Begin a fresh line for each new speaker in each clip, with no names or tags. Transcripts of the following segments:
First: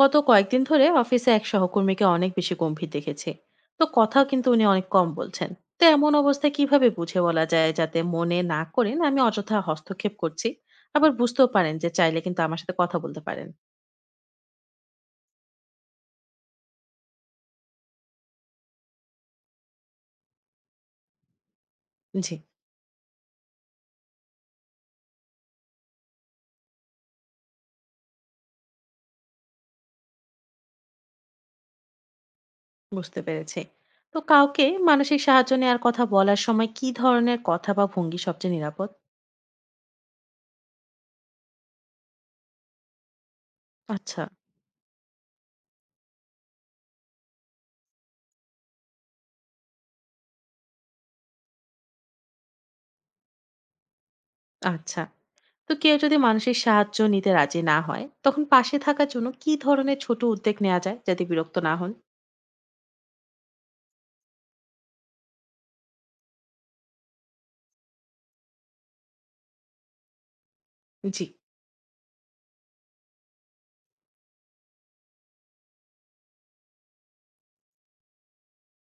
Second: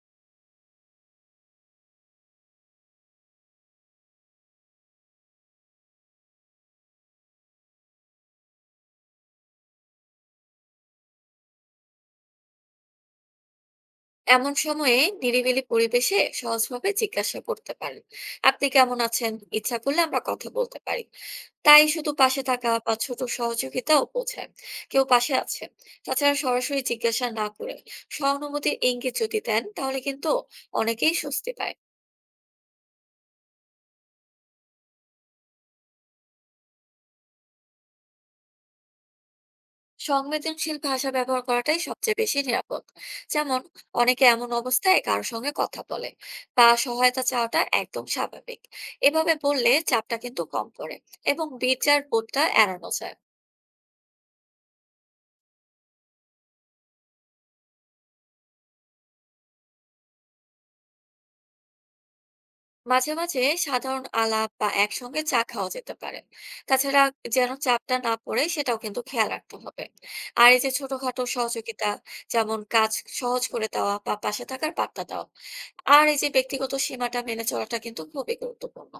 গত কয়েকদিন ধরে অফিসে এক সহকর্মীকে অনেক বেশি গম্ভীর দেখেছি। তো কথা কিন্তু উনি অনেক কম বলছেন। তো এমন অবস্থায় কিভাবে বুঝে বলা যায় যাতে মনে না করেন আমি অযথা হস্তক্ষেপ করছি, আবার বুঝতেও পারেন যে চাইলে কিন্তু আমার সাথে কথা বলতে পারেন।
এমন সময়ে নিরিবিলি পরিবেশে সহজভাবে জিজ্ঞাসা করতে পারেন, আপনি কেমন আছেন। ইচ্ছা করলে আমরা কথা বলতে পারি। তাই শুধু
জি,
পাশে থাকা বা ছোট সহযোগিতাও বোঝায় কেউ পাশে আছে। তাছাড়া সরাসরি জিজ্ঞাসা না করে সহানুভূতির ইঙ্গিত যদি দেন, তাহলে কিন্তু অনেকেই স্বস্তি পায়।
বুঝতে পেরেছি। তো কাউকে মানসিক সাহায্য নেওয়ার কথা বলার সময় কি ধরনের কথা বা ভঙ্গি সবচেয়ে নিরাপদ?
সংবেদনশীল ভাষা ব্যবহার করাটাই সবচেয়ে বেশি নিরাপদ। যেমন,
আচ্ছা।
অনেকে এমন অবস্থায় কারোর সঙ্গে কথা বলে বা সহায়তা চাওয়াটা একদম স্বাভাবিক। এভাবে বললে চাপটা কিন্তু কম পড়ে এবং বিচার বোধটা এড়ানো যায়।
আচ্ছা, তো কেউ যদি মানসিক সাহায্য নিতে রাজি না হয় তখন পাশে থাকার জন্য কি ধরনের ছোট উদ্যোগ নেওয়া যায় যাতে বিরক্ত না হন?
মাঝে মাঝে সাধারণ আলাপ বা একসঙ্গে চা খাওয়া যেতে পারে। তাছাড়া, যেন চাপটা না পড়ে সেটাও কিন্তু খেয়াল রাখতে হবে। আর এই যে ছোটখাটো
জি,
সহযোগিতা, যেমন কাজ সহজ করে দেওয়া বা পাশে থাকার বার্তা দেওয়া। আর এই যে ব্যক্তিগত সীমাটা মেনে চলাটা কিন্তু খুবই গুরুত্বপূর্ণ।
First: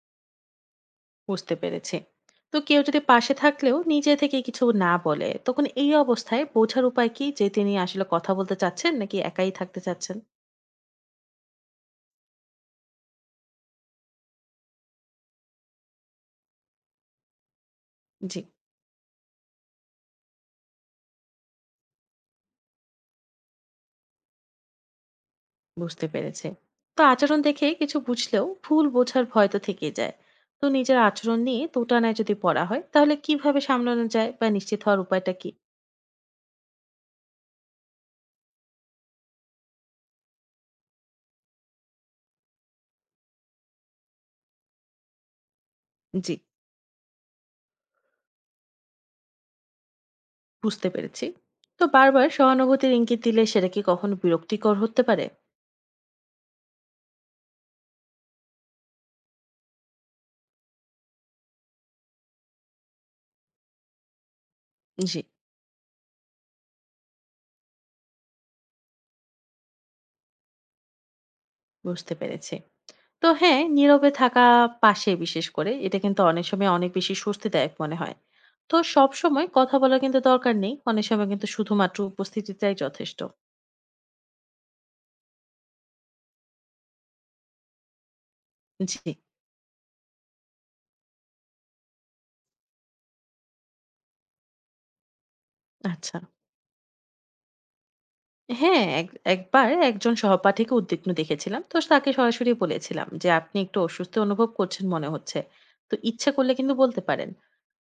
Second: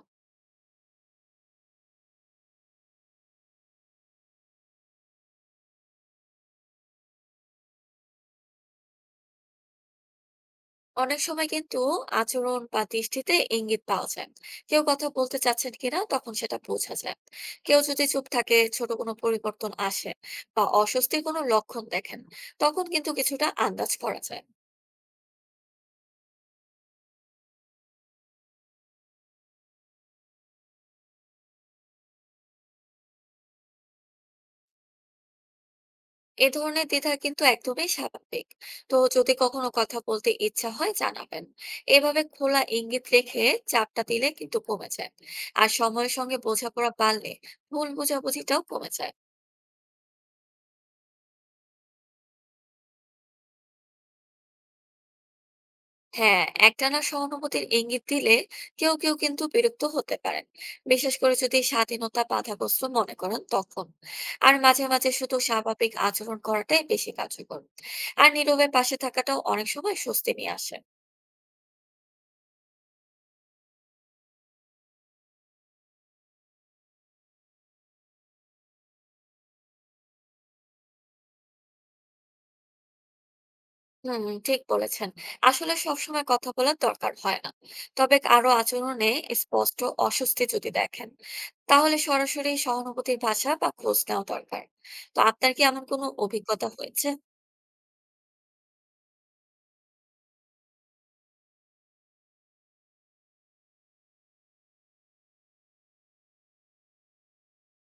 বুঝতে পেরেছি। তো কেউ যদি পাশে থাকলেও নিজে থেকে কিছু না বলে, তখন এই অবস্থায় বোঝার উপায় কি যে তিনি আসলে কথা বলতে চাচ্ছেন নাকি একাই থাকতে চাচ্ছেন?
অনেক সময় কিন্তু আচরণ বা দৃষ্টিতে ইঙ্গিত পাওয়া যায় কেউ কথা বলতে চাচ্ছেন কিনা, তখন সেটা বোঝা যায়। কেউ যদি চুপ
জি,
থাকে, ছোট কোনো পরিবর্তন আসে বা অস্বস্তির কোনো লক্ষণ দেখেন, তখন কিন্তু কিছুটা আন্দাজ করা যায়।
বুঝতে পেরেছি। তো আচরণ দেখে কিছু বুঝলেও ভুল বোঝার ভয় তো থেকেই যায়। তো নিজের আচরণ নিয়ে দোটানায় যদি পড়া হয় তাহলে কিভাবে সামলানো যায় বা নিশ্চিত হওয়ার উপায়টা কি?
এ ধরনের দ্বিধা কিন্তু একদমই স্বাভাবিক। তো যদি কখনো কথা বলতে ইচ্ছা হয় জানাবেন, এভাবে খোলা ইঙ্গিত রেখে চাপটা দিলে কিন্তু কমে যায়। আর সময়ের
জি,
সঙ্গে বোঝাপড়া বাড়লে ভুল বোঝাবুঝিটাও কমে যায়।
বুঝতে পেরেছি। তো বারবার সহানুভূতির ইঙ্গিত দিলে সেটা কি কখনো বিরক্তিকর হতে পারে?
হ্যাঁ, একটানা সহানুভূতির ইঙ্গিত দিলে কেউ কেউ কিন্তু বিরক্ত হতে পারেন, বিশেষ করে যদি স্বাধীনতা বাধাগ্রস্ত মনে করেন তখন। আর মাঝে মাঝে
জি,
শুধু স্বাভাবিক আচরণ করাটাই বেশি কার্যকর। আর নীরবে পাশে থাকাটাও অনেক সময় স্বস্তি নিয়ে আসে।
বুঝতে পেরেছি। তো হ্যাঁ, নীরবে থাকা পাশে বিশেষ করে এটা কিন্তু অনেক সময় অনেক বেশি স্বস্তিদায়ক মনে হয়। তো সবসময় কথা বলার কিন্তু দরকার নেই। অনেক সময় কিন্তু শুধুমাত্র উপস্থিতিটাই যথেষ্ট।
হুম, ঠিক বলেছেন। আসলে সবসময় কথা বলার দরকার হয় না, তবে কারো
জি।
আচরণে স্পষ্ট অস্বস্তি যদি দেখেন, তাহলে সরাসরি সহানুভূতির ভাষা বা খোঁজ নেওয়া দরকার। তো আপনার কি এমন কোনো
আচ্ছা।
অভিজ্ঞতা হয়েছে?
হ্যাঁ, এক একবার একজন সহপাঠীকে উদ্বিগ্ন দেখেছিলাম। তো তাকে সরাসরি বলেছিলাম যে, "আপনি একটু অস্বস্তি অনুভব করছেন মনে হচ্ছে।" তো ইচ্ছা করলে কিন্তু বলতে পারেন।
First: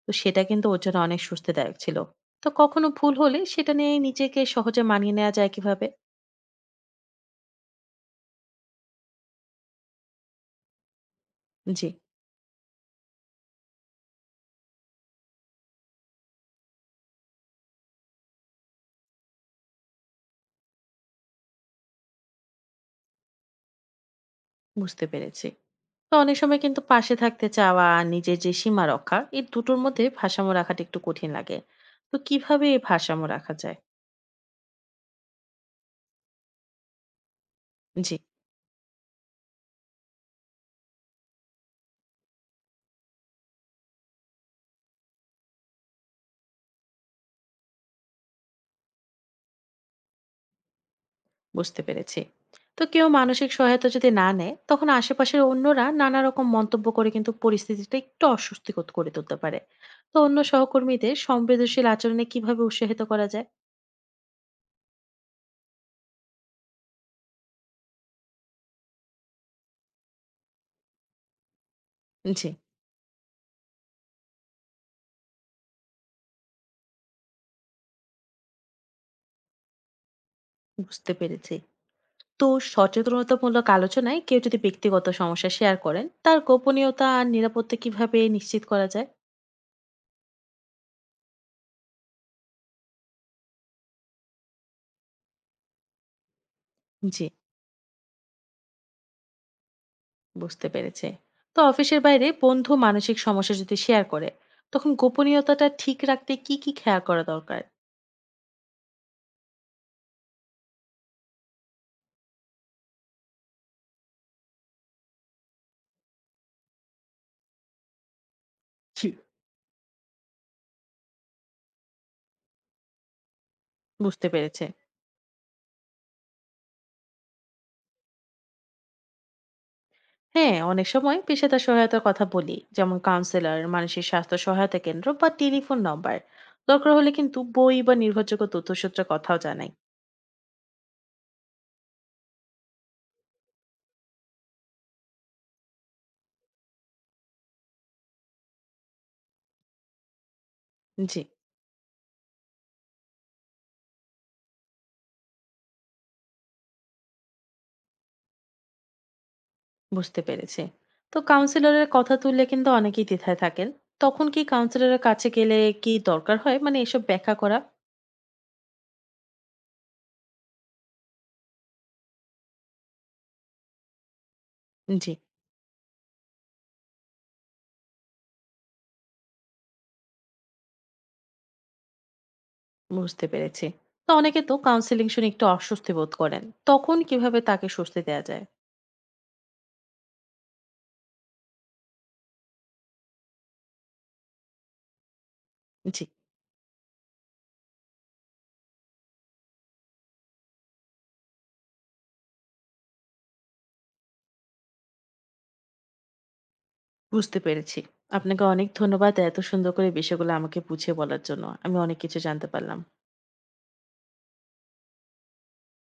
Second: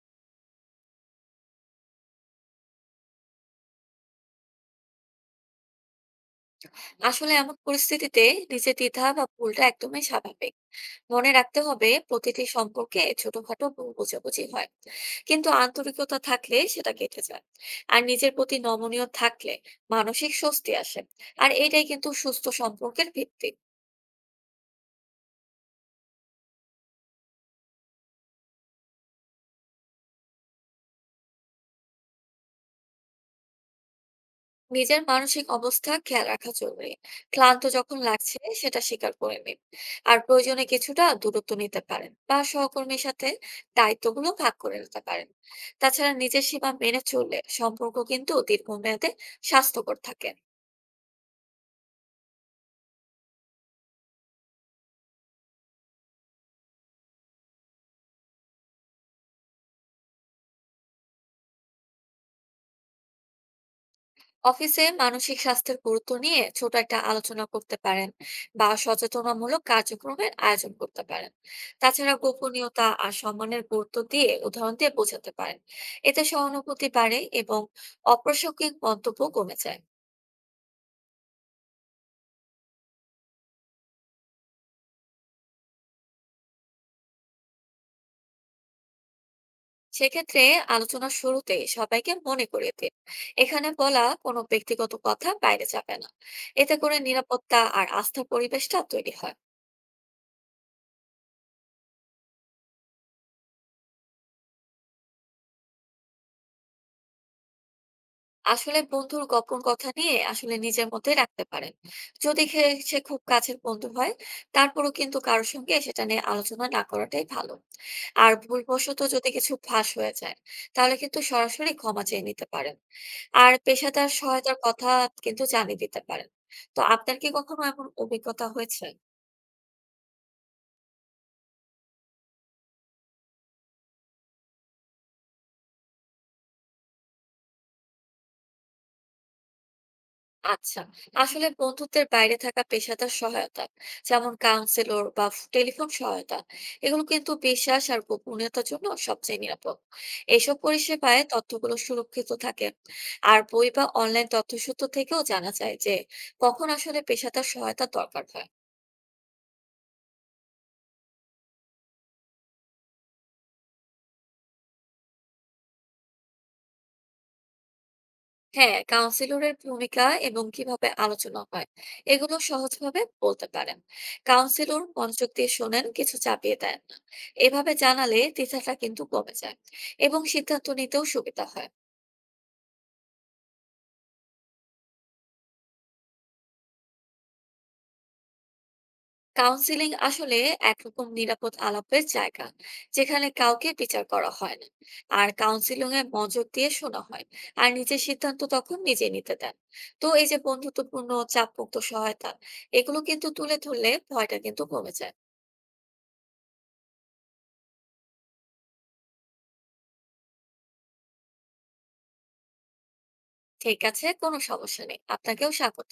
তো সেটা কিন্তু ওর জন্য অনেক স্বস্তিদায়ক ছিল। তো কখনো ভুল হলে সেটা নিয়ে নিজেকে সহজে মানিয়ে নেওয়া যায় কিভাবে?
আসলে এমন পরিস্থিতিতে নিজের দ্বিধা বা ভুলটা একদমই স্বাভাবিক। মনে রাখতে
জি,
হবে, প্রতিটি সম্পর্কে ছোটখাটো ভুল বোঝাবুঝি হয়, কিন্তু আন্তরিকতা থাকলে সেটা কেটে যায়। আর নিজের প্রতি নমনীয় থাকলে মানসিক স্বস্তি আসে, আর এটাই কিন্তু সুস্থ সম্পর্কের ভিত্তি।
বুঝতে পেরেছি। তো অনেক সময় কিন্তু পাশে থাকতে চাওয়া আর নিজের যে সীমা রক্ষা এই দুটোর মধ্যে ভারসাম্য রাখাটা একটু কঠিন লাগে। তো কিভাবে এই ভারসাম্য রাখা যায়?
নিজের মানসিক অবস্থা খেয়াল রাখা জরুরি। ক্লান্ত যখন
জি,
লাগছে সেটা স্বীকার করে নিন, আর প্রয়োজনে কিছুটা দূরত্ব নিতে পারেন বা সহকর্মীর সাথে দায়িত্বগুলো ভাগ করে নিতে পারেন। তাছাড়া নিজের সীমা মেনে চললে সম্পর্ক কিন্তু দীর্ঘমেয়াদে স্বাস্থ্যকর থাকে।
বুঝতে পেরেছি। তো কেউ মানসিক সহায়তা যদি না নেয় তখন আশেপাশের অন্যরা নানা রকম মন্তব্য করে কিন্তু পরিস্থিতিটা একটু অস্বস্তিকর করে তুলতে পারে। তো অন্য সহকর্মীদের সংবেদনশীল আচরণে কিভাবে উৎসাহিত করা যায়?
অফিসে মানসিক স্বাস্থ্যের গুরুত্ব নিয়ে ছোট একটা আলোচনা করতে পারেন বা সচেতনামূলক কার্যক্রমের আয়োজন করতে পারেন। তাছাড়া
জি,
গোপনীয়তা আর সম্মানের গুরুত্ব দিয়ে উদাহরণ দিয়ে বোঝাতে পারেন। এতে সহানুভূতি বাড়ে এবং অপ্রাসঙ্গিক মন্তব্য কমে যায়।
বুঝতে পেরেছি। তো সচেতনতামূলক আলোচনায় কেউ যদি ব্যক্তিগত সমস্যা শেয়ার করেন তার গোপনীয়তা আর নিরাপত্তা কিভাবে নিশ্চিত করা যায়?
সেক্ষেত্রে আলোচনার শুরুতে সবাইকে মনে করিয়ে দিন এখানে বলা কোনো ব্যক্তিগত কথা বাইরে যাবে না। এতে করে
জি,
নিরাপত্তা আর আস্থার পরিবেশটা তৈরি হয়।
বুঝতে পেরেছে। তো অফিসের বাইরে বন্ধু মানসিক সমস্যা যদি শেয়ার করে তখন গোপনীয়তাটা ঠিক রাখতে কি কি খেয়াল করা দরকার?
আসলে বন্ধুর গোপন কথা নিয়ে আসলে নিজের মধ্যে রাখতে পারেন। যদি খে- সে খুব কাছের বন্ধু হয় তারপরও কিন্তু কারোর সঙ্গে সেটা নিয়ে আলোচনা না করাটাই ভালো। আর ভুলবশত
জি,
যদি কিছু ফাঁস হয়ে যায়, তাহলে কিন্তু সরাসরি ক্ষমা চেয়ে নিতে পারেন। আর পেশাদার
বুঝতে
সহায়তার
পেরেছে।
কথা কিন্তু জানিয়ে দিতে পারেন। তো আপনার কি কখনো এমন অভিজ্ঞতা হয়েছে?
হ্যাঁ, অনেক সময় পেশাদার সহায়তার কথা বলি, যেমন কাউন্সিলর, মানসিক স্বাস্থ্য সহায়তা কেন্দ্র বা টেলিফোন নাম্বার। দরকার হলে কিন্তু বই বা নির্ভরযোগ্য তথ্যসূত্রের কথাও জানাই।
আচ্ছা, আসলে বন্ধুত্বের বাইরে থাকা পেশাদার সহায়তা, যেমন কাউন্সিলর বা টেলিফোন সহায়তা, এগুলো কিন্তু বিশ্বাস আর গোপনীয়তার জন্য সবচেয়ে নিরাপদ। এসব
জি,
পরিষেবায় তথ্যগুলো সুরক্ষিত থাকে। আর বই বা অনলাইন তথ্যসূত্র থেকেও জানা যায় যে কখন আসলে পেশাদার সহায়তা দরকার হয়।
বুঝতে পেরেছে। তো কাউন্সিলরের কথা তুললে কিন্তু অনেকেই দ্বিধায় থাকেন। তখন কি কাউন্সিলরের কাছে গেলে কি দরকার হয় মানে এসব ব্যাখ্যা করা?
হ্যাঁ, কাউন্সিলরের ভূমিকা এবং কিভাবে আলোচনা হয় এগুলো সহজভাবে বলতে পারেন। কাউন্সিলর
জি,
মনোযোগ দিয়ে শোনেন, কিছু চাপিয়ে দেন না। এভাবে জানালে দ্বিধাটা কিন্তু কমে যায় এবং সিদ্ধান্ত নিতেও সুবিধা হয়।
বুঝতে পেরেছি। তো অনেকে তো কাউন্সেলিং শুনে একটু অস্বস্তি বোধ করেন। তখন কিভাবে তাকে স্বস্তি দেয়া যায়?
কাউন্সিলিং আসলে একরকম নিরাপদ আলাপের জায়গা, যেখানে কাউকে বিচার করা হয় না। আর কাউন্সিলিং
জি,
এ মনোযোগ দিয়ে শোনা হয়, আর নিজের সিদ্ধান্ত তখন নিজে নিতে দেন। তো এই যে বন্ধুত্বপূর্ণ চাপমুক্ত সহায়তা, এগুলো কিন্তু তুলে ধরলে ভয়টা কিন্তু কমে যায়।
বুঝতে পেরেছি। আপনাকে অনেক ধন্যবাদ এত সুন্দর করে বিষয়গুলো আমাকে বুঝিয়ে বলার জন্য। আমি অনেক কিছু জানতে পারলাম।
ঠিক আছে, কোনো সমস্যা নেই, আপনাকেও স্বাগত।